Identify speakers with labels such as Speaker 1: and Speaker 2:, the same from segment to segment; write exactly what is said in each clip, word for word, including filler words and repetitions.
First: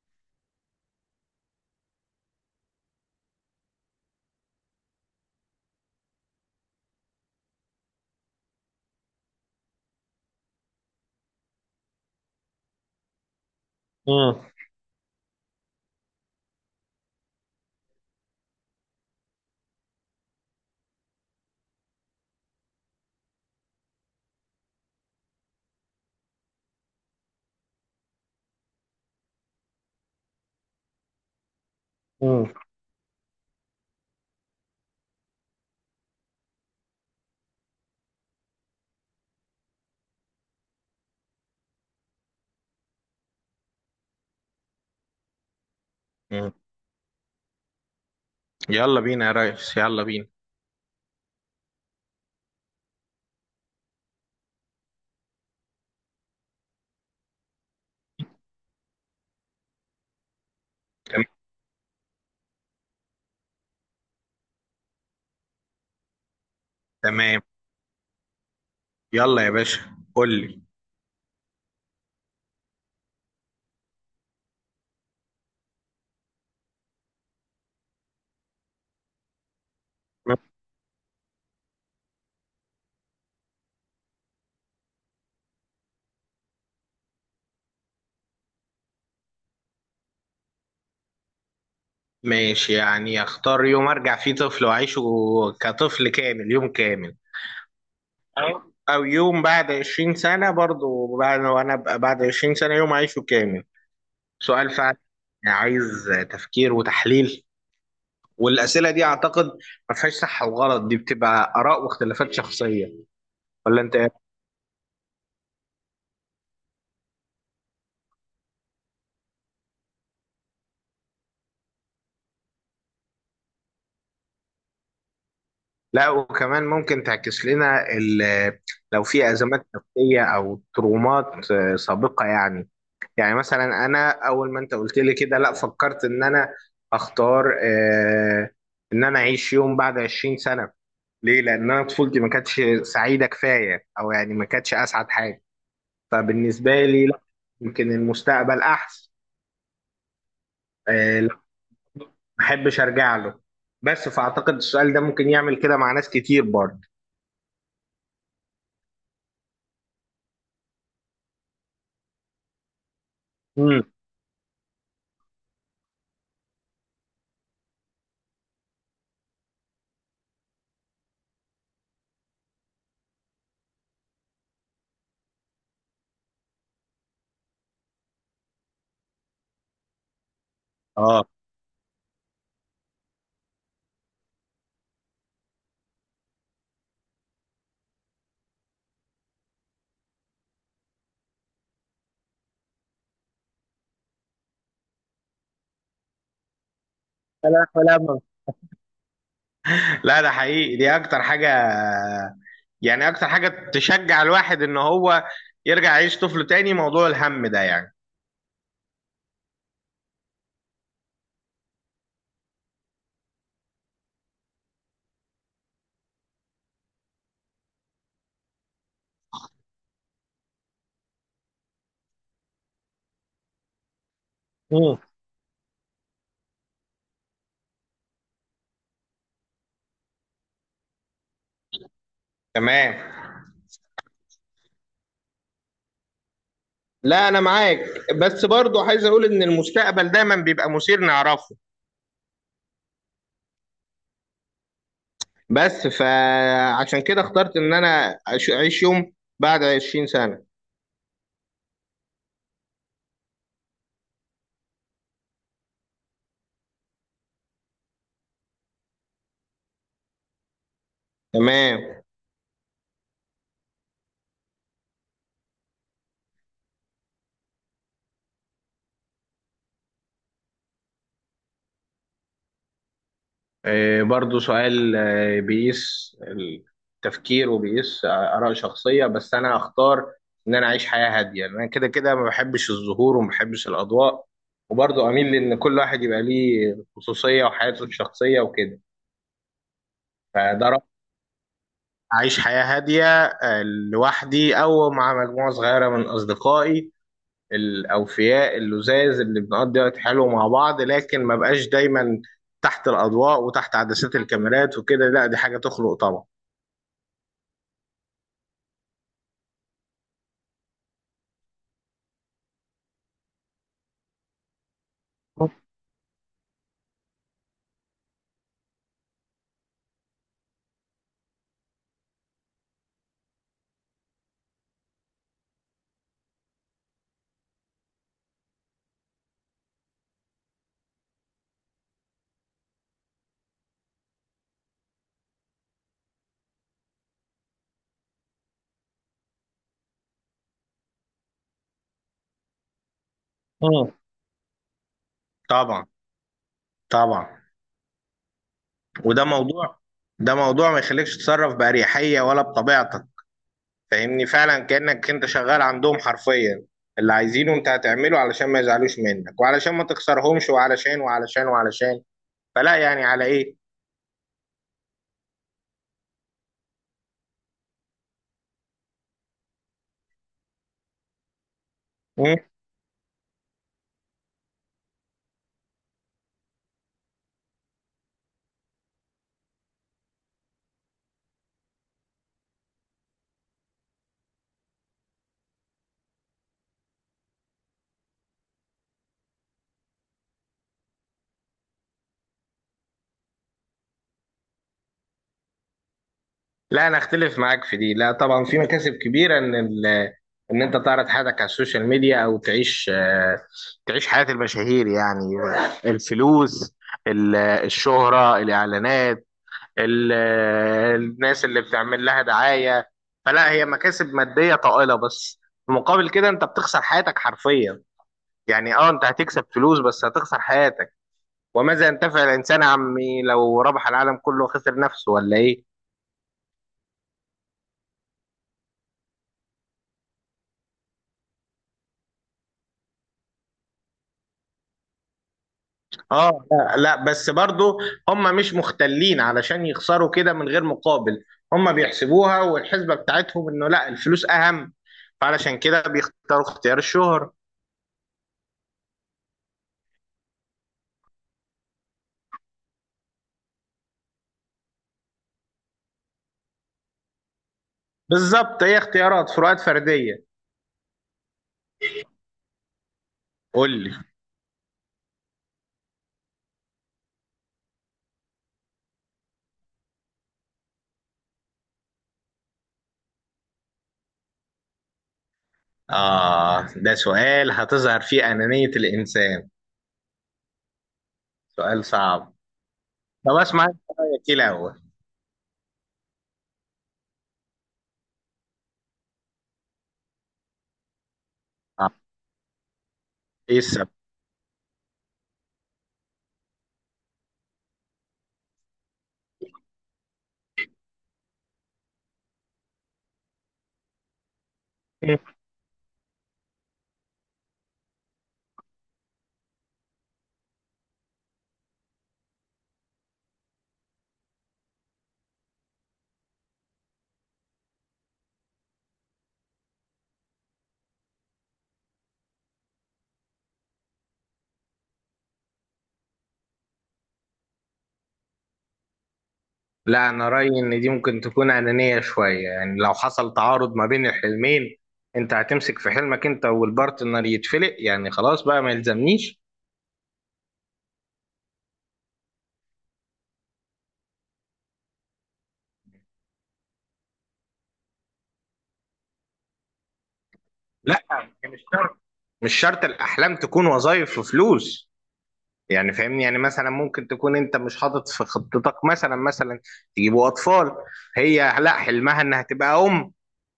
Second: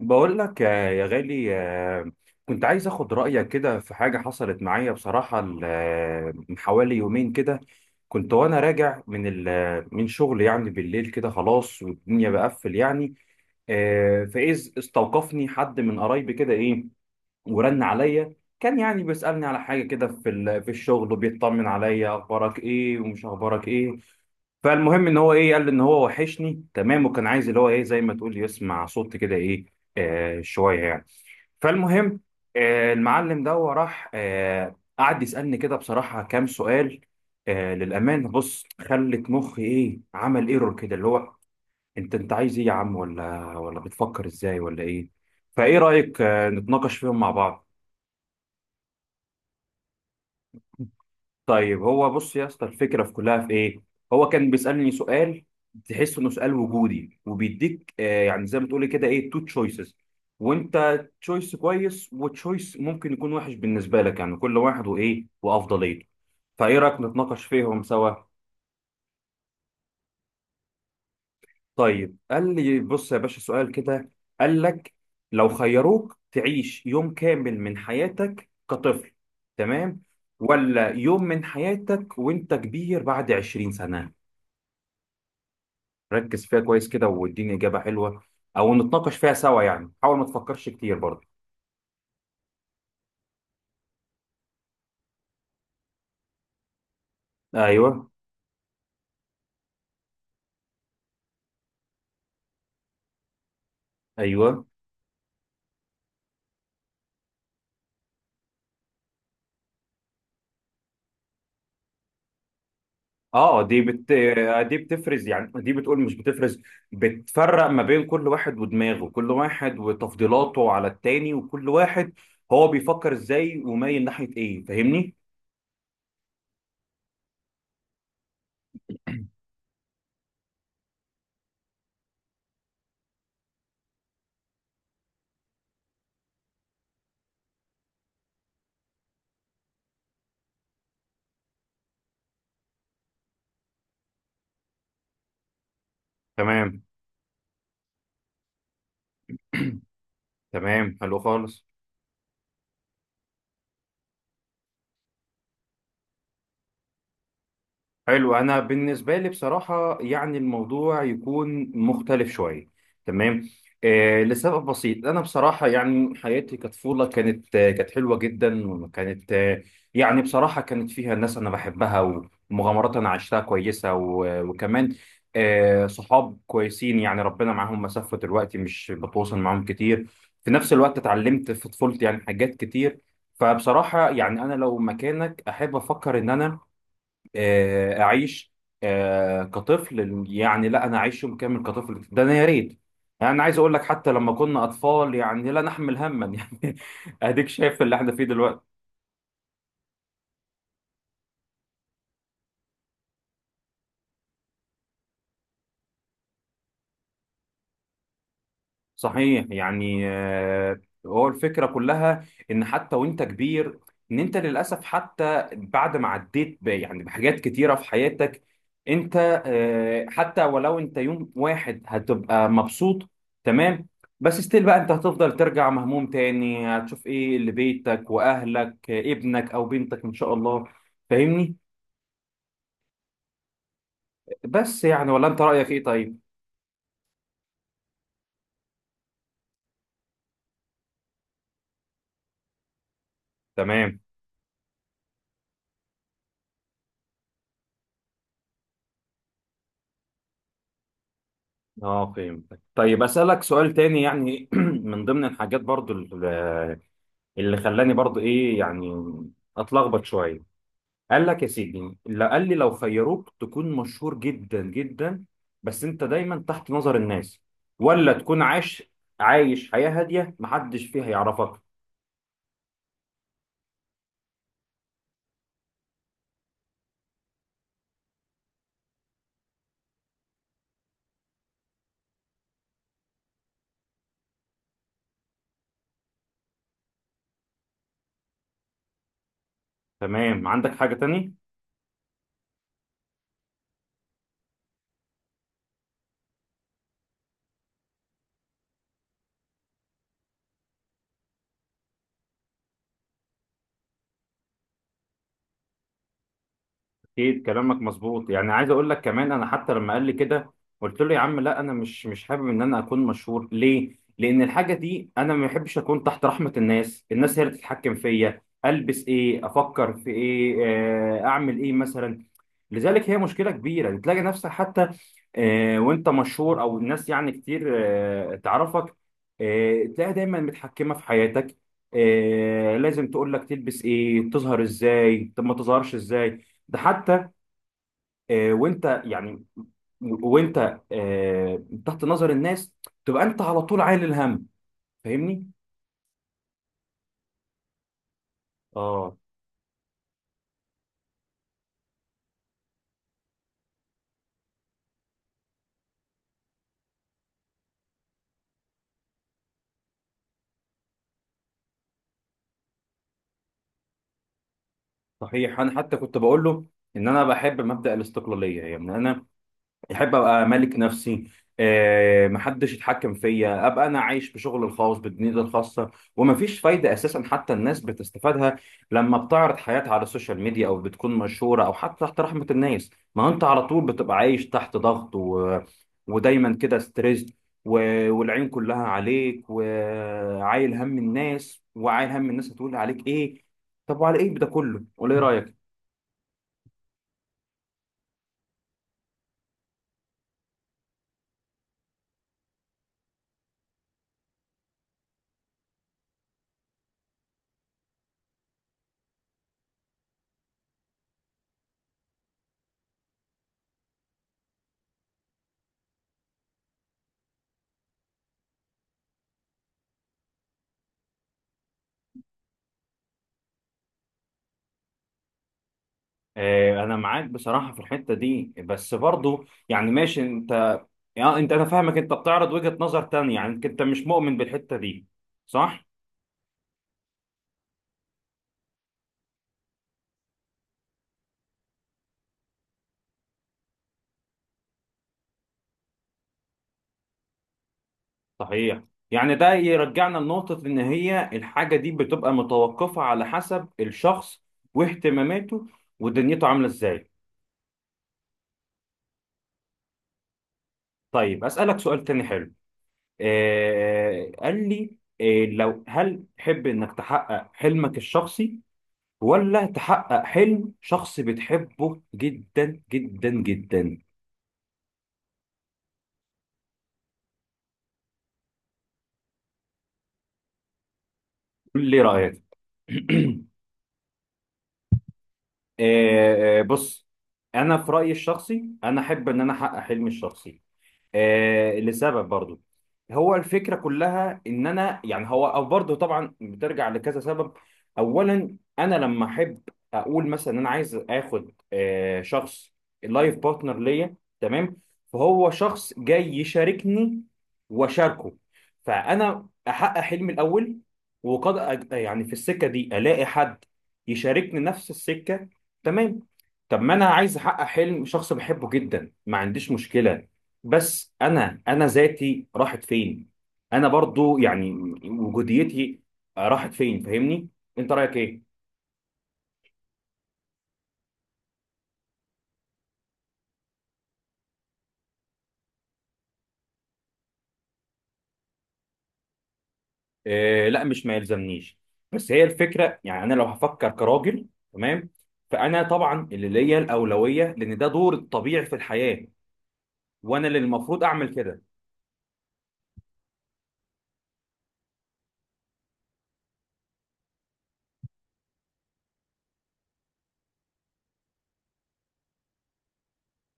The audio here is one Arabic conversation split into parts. Speaker 1: بقول لك، آه، يا غالي. آه، كنت عايز اخد رأيك كده في حاجة حصلت معايا بصراحة، ال- آه، من حوالي يومين كده. كنت وانا راجع من ال- آه، من شغل، يعني بالليل كده خلاص والدنيا بقفل يعني. آه،
Speaker 2: مم.
Speaker 1: فإذ استوقفني حد من قرايبي كده، ايه، ورن عليا. كان يعني بيسألني على حاجة كده في ال- في الشغل، وبيطمن عليا اخبارك ايه ومش اخبارك ايه. فالمهم ان هو ايه، قال لي ان هو وحشني، تمام، وكان عايز اللي هو ايه، زي ما تقول يسمع صوت كده، ايه آه شويه يعني. فالمهم،
Speaker 2: مم.
Speaker 1: آه المعلم ده راح آه قعد يسالني كده بصراحه كام سؤال. آه للامانه بص، خلت مخي ايه، عمل ايرور كده، اللي هو: انت انت عايز ايه يا عم، ولا ولا بتفكر ازاي، ولا ايه؟ فايه رايك آه
Speaker 2: مم.
Speaker 1: نتناقش فيهم مع بعض.
Speaker 2: يلا بينا يا ريس، يلا بينا.
Speaker 1: طيب هو بص يا اسطى، الفكره في كلها في ايه. هو كان بيسالني سؤال، تحس انه سؤال وجودي وبيديك، آه يعني زي ما تقولي كده ايه، تو تشويسز. وانت
Speaker 2: تم-
Speaker 1: تشويس كويس وتشويس ممكن يكون وحش بالنسبه لك، يعني كل واحد وايه وافضليته. فايه رايك
Speaker 2: تمام.
Speaker 1: نتناقش فيهم سوا.
Speaker 2: يلا يا باشا، قول لي.
Speaker 1: طيب قال لي: بص يا باشا، سؤال كده. قال لك: لو خيروك تعيش يوم كامل من حياتك كطفل، تمام،
Speaker 2: مم.
Speaker 1: ولا يوم من حياتك وانت كبير بعد عشرين سنه؟ ركز فيها كويس كده واديني إجابة حلوة، أو نتناقش فيها سوا، يعني حاول ما تفكرش كتير برضه.
Speaker 2: ماشي، يعني اختار يوم ارجع فيه طفل واعيشه كطفل كامل، يوم كامل،
Speaker 1: أيوه.
Speaker 2: أو- او يوم بعد عشرين سنة، برضو بعد وانا ابقى بعد عشرين سنة يوم اعيشه كامل.
Speaker 1: أيوه.
Speaker 2: سؤال فعلا، يعني عايز تفكير وتحليل. والاسئلة دي اعتقد ما فيهاش صح وغلط، دي بتبقى اراء واختلافات شخصية،
Speaker 1: أه، دي
Speaker 2: ولا انت؟
Speaker 1: بت... دي بتفرز، يعني دي بتقول، مش بتفرز، بتفرق ما بين كل واحد ودماغه، كل واحد وتفضيلاته على التاني، وكل واحد هو بيفكر إزاي ومايل ناحية إيه، فاهمني؟
Speaker 2: لا، وكمان ممكن تعكس لنا ال- لو في ازمات نفسيه او ترومات آه، سابقه. يعني، يعني مثلا انا اول ما انت قلت لي كده، لا، فكرت ان انا اختار آه، ان انا اعيش يوم بعد عشرين سنه. ليه؟ لان انا طفولتي ما كانتش سعيده كفايه، او يعني ما كانتش اسعد حاجه، فبالنسبه
Speaker 1: تمام.
Speaker 2: لي لا. يمكن المستقبل احسن.
Speaker 1: تمام، حلو
Speaker 2: آه، لا،
Speaker 1: خالص.
Speaker 2: ما احبش ارجع له، بس فاعتقد السؤال ده ممكن يعمل كده مع ناس كتير برضه.
Speaker 1: حلو، انا بالنسبه لي بصراحه يعني الموضوع يكون مختلف شويه، تمام.
Speaker 2: امم.
Speaker 1: آه لسبب بسيط، انا بصراحه يعني حياتي كطفوله كانت، آه كانت حلوه جدا، وكانت، آه يعني بصراحه كانت فيها ناس انا بحبها، ومغامرات انا عشتها كويسه، و- وكمان آه صحاب كويسين، يعني ربنا معاهم مسافه دلوقتي، مش بتواصل معاهم كتير. في نفس الوقت اتعلمت في طفولتي يعني حاجات كتير. فبصراحه يعني انا لو مكانك، احب افكر ان انا آه، اعيش آه، كطفل، يعني لا، انا اعيش يوم كامل كطفل، ده انا يا ريت. يعني انا عايز اقول لك، حتى لما كنا اطفال يعني لا نحمل هما يعني اديك شايف اللي احنا
Speaker 2: اه،
Speaker 1: فيه دلوقتي.
Speaker 2: لا ده حقيقي، دي اكتر حاجة، يعني اكتر حاجة تشجع الواحد ان هو يرجع يعيش طفل تاني موضوع الهم ده يعني.
Speaker 1: صحيح، يعني آه، هو الفكرة كلها، إن حتى وأنت كبير، إن أنت للأسف حتى بعد ما عديت ب- يعني بحاجات كتيرة في حياتك، أنت، آه، حتى ولو أنت يوم واحد هتبقى مبسوط، تمام، بس ستيل بقى أنت
Speaker 2: مم.
Speaker 1: هتفضل ترجع مهموم تاني، هتشوف إيه لبيتك وأهلك، آه، ابنك أو بنتك إن شاء الله، فاهمني؟
Speaker 2: تمام.
Speaker 1: بس يعني، ولا أنت رأيك إيه طيب؟
Speaker 2: لا انا معاك، بس برضو عايز اقول ان المستقبل دايما بيبقى مثير نعرفه،
Speaker 1: تمام.
Speaker 2: بس فعشان كده اخترت ان انا أش- اعيش يوم بعد عشرين سنة.
Speaker 1: اه فهمتك. طيب اسالك سؤال تاني يعني من ضمن الحاجات برضو ال- اللي خلاني برضو ايه، يعني اتلخبط شويه. قال لك يا سيدي،
Speaker 2: تمام.
Speaker 1: لا قال لي: لو خيروك تكون مشهور جدا جدا، بس انت دايما تحت نظر الناس، ولا تكون عايش عايش حياه هاديه محدش فيها يعرفك.
Speaker 2: آه، برضو سؤال آه، بيقيس التفكير وبيقيس آه، آراء شخصية. بس أنا هختار إن أنا أعيش حياة هادية، لأن أنا كده كده ما بحبش الظهور وما بحبش الأضواء، وبرضو أميل لأن كل واحد يبقى ليه خصوصية وحياته الشخصية وكده.
Speaker 1: تمام.
Speaker 2: فده
Speaker 1: عندك
Speaker 2: رأيي،
Speaker 1: حاجه تاني.
Speaker 2: أعيش حياة هادية آه، لوحدي أو مع مجموعة صغيرة من أصدقائي الأوفياء اللذاذ اللي بنقضي وقت حلو مع بعض، لكن ما بقاش دايما تحت الأضواء وتحت عدسات الكاميرات وكده، لا، دي حاجة تخلق طبعا.
Speaker 1: اكيد كلامك مظبوط، يعني عايز اقول لك كمان، انا حتى لما قال لي كده قلت له: يا عم لا، انا مش مش حابب ان انا اكون مشهور. ليه؟ لان الحاجه دي انا ما بحبش اكون تحت رحمه الناس، الناس هي اللي تتحكم فيا البس ايه، افكر في ايه، آه، اعمل ايه مثلا. لذلك هي مشكله كبيره، يعني تلاقي نفسك حتى، آه، وانت مشهور او الناس يعني كتير آه، تعرفك، آه، تلاقيها دايما متحكمه في حياتك، آه، لازم تقول لك تلبس ايه، تظهر ازاي، طب ما تظهرش ازاي. ده حتى آه، وانت يعني، وانت آه، تحت نظر الناس، تبقى انت على طول
Speaker 2: اه،
Speaker 1: عايل الهم، فاهمني؟
Speaker 2: طبعا، طبعا.
Speaker 1: اه
Speaker 2: وده موضوع، ده موضوع ما يخليكش تتصرف بأريحية ولا بطبيعتك. فاهمني؟ فعلا كأنك انت شغال عندهم حرفيا، اللي عايزينه انت هتعمله علشان ما يزعلوش منك، وعلشان ما تخسرهمش، وعلشان وعلشان وعلشان. فلا، يعني على ايه؟
Speaker 1: صحيح، انا حتى كنت بقول له ان انا بحب مبدأ الاستقلاليه، يعني انا احب ابقى مالك نفسي، آه،
Speaker 2: مم؟
Speaker 1: محدش يتحكم فيا، ابقى انا عايش بشغل الخاص بدنيتي الخاصه. ومفيش فايده اساسا، حتى الناس بتستفادها لما بتعرض حياتها على السوشيال ميديا، او بتكون مشهوره، او حتى تحت رحمه الناس. ما انت على طول بتبقى عايش تحت ضغط، و... ودايما كده ستريس، و... والعين كلها عليك، وعايل هم الناس، وعايل هم الناس هتقول عليك ايه. طب وعلى ايه ده كله، ولا ايه رايك؟
Speaker 2: لا انا اختلف معاك في دي، لا طبعا في مكاسب كبيرة ان ال... ان انت تعرض حياتك على السوشيال ميديا، او تعيش آه، تعيش حياة المشاهير. يعني الفلوس، ال- الشهرة، الاعلانات، ال- آه، الناس اللي بتعمل لها دعاية. فلا، هي مكاسب مادية طائلة، بس في مقابل كده انت بتخسر حياتك حرفيا. يعني اه، انت هتكسب فلوس بس هتخسر حياتك. وماذا ينتفع الانسان عمي لو ربح العالم كله وخسر نفسه؟ ولا ايه؟
Speaker 1: آه، انا معاك بصراحه في الحته دي، بس برضو يعني ماشي انت. يعني انت، انا فاهمك، انت بتعرض وجهه نظر تانية، يعني انت مش مؤمن بالحته دي، صح؟
Speaker 2: اه، لا لا، بس برضو هم مش مختلين علشان يخسروا كده من غير مقابل. هم بيحسبوها، والحسبة بتاعتهم انه لا، الفلوس اهم، فعلشان كده بيختاروا اختيار الشهرة.
Speaker 1: صحيح، يعني ده يرجعنا لنقطه ان هي الحاجه دي بتبقى متوقفه على حسب الشخص واهتماماته ودنيته عامله ازاي.
Speaker 2: بالظبط، هي اختيارات، فروقات فردية.
Speaker 1: طيب اسالك سؤال تاني حلو.
Speaker 2: قول لي.
Speaker 1: آه قال لي: آه لو، هل تحب انك تحقق حلمك الشخصي، ولا تحقق حلم شخص بتحبه جدا جدا جدا؟
Speaker 2: آه، ده سؤال هتظهر فيه أنانية الإنسان. سؤال
Speaker 1: قول لي
Speaker 2: صعب.
Speaker 1: رأيك.
Speaker 2: طب اسمع أنت، رأيك إيه الأول؟
Speaker 1: آه، آه، بص، انا في رأيي الشخصي انا احب ان انا احقق حلمي الشخصي، آه
Speaker 2: آه.
Speaker 1: لسبب برضو. هو
Speaker 2: إيه
Speaker 1: الفكرة
Speaker 2: السبب؟
Speaker 1: كلها ان انا، يعني هو او برضو طبعا بترجع لكذا سبب. اولا انا لما احب، اقول مثلا انا عايز اخد آه شخص، اللايف بارتنر ليا، تمام. فهو شخص جاي يشاركني واشاركه، فانا احقق حلمي الاول، وقد أج- يعني في السكة دي الاقي حد يشاركني نفس السكة، تمام. طب ما انا عايز احقق حلم شخص بحبه جدا، ما عنديش مشكلة، بس انا انا ذاتي راحت فين؟ انا برضو يعني وجوديتي راحت فين، فاهمني؟ انت رايك ايه؟
Speaker 2: لا، أنا رأيي إن دي ممكن تكون أنانية شوية. يعني لو حصل تعارض ما بين الحلمين، أنت هتمسك في حلمك أنت والبارتنر يتفلق، يعني خلاص بقى ما يلزمنيش.
Speaker 1: آه لا مش ما يلزمنيش. بس هي الفكره، يعني انا لو هفكر كراجل، تمام، فانا طبعا اللي ليا الاولويه، لان ده دور الطبيعي في الحياه، وانا اللي
Speaker 2: لا،
Speaker 1: المفروض اعمل
Speaker 2: مش
Speaker 1: كده.
Speaker 2: شرط. مش شرط الأحلام تكون وظائف وفلوس. يعني فاهمني، يعني مثلا ممكن تكون انت مش حاطط في خطتك مثلا، مثلا تجيبوا اطفال، هي لا، حلمها انها تبقى ام،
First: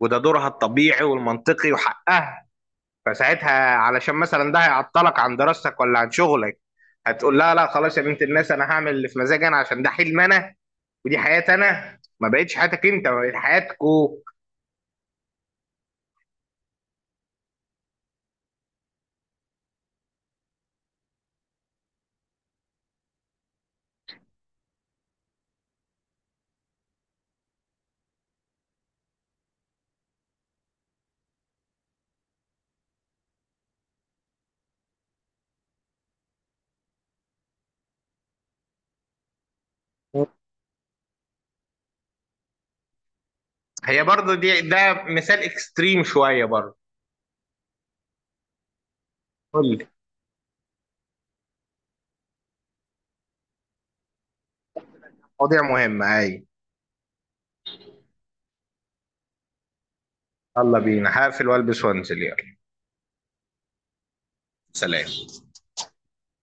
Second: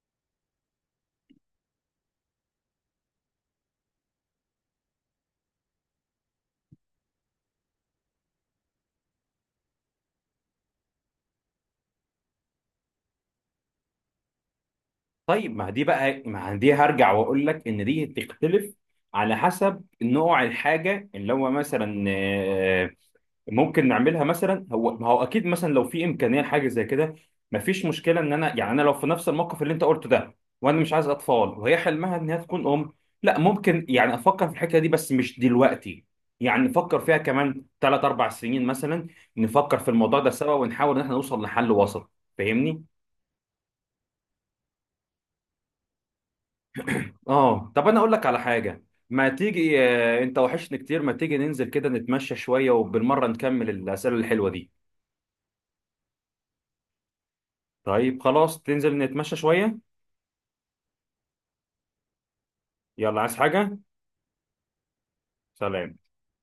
Speaker 2: وده دورها الطبيعي والمنطقي وحقها. فساعتها علشان مثلا ده هيعطلك عن دراستك ولا عن شغلك، هتقول لها لا خلاص يا بنت الناس، انا هعمل اللي في مزاجي انا، عشان ده حلم انا، ودي حياتي انا، ما بقتش حياتك انت، بقت حياتكو.
Speaker 1: طيب، ما دي بقى ما دي هرجع واقول لك ان دي تختلف على حسب نوع الحاجه، اللي هو مثلا آه، ممكن نعملها مثلا. هو، ما هو اكيد مثلا لو في امكانيه لحاجه زي كده، مفيش مشكله ان انا، يعني انا لو في نفس الموقف اللي انت قلته ده، وانا مش عايز اطفال وهي حلمها ان هي تكون ام، لا ممكن يعني افكر في الحكايه دي، بس مش دلوقتي، يعني نفكر فيها كمان ثلاث اربع سنين مثلا، نفكر في الموضوع ده سوا ونحاول ان احنا نوصل لحل وسط، فاهمني؟
Speaker 2: هي برضو دي، ده مثال اكستريم شوية برضو.
Speaker 1: اه طب، انا اقول لك على حاجه. ما
Speaker 2: قول
Speaker 1: تيجي،
Speaker 2: لي،
Speaker 1: آه، انت وحشني كتير، ما تيجي ننزل كده نتمشى شويه وبالمره نكمل الاسئله الحلوه دي؟
Speaker 2: مواضيع مهمة اي.
Speaker 1: طيب خلاص، تنزل نتمشى شويه.
Speaker 2: يلا بينا، هقفل والبس وانزل، يلا.
Speaker 1: يلا، عايز حاجة؟
Speaker 2: سلام.
Speaker 1: سلام.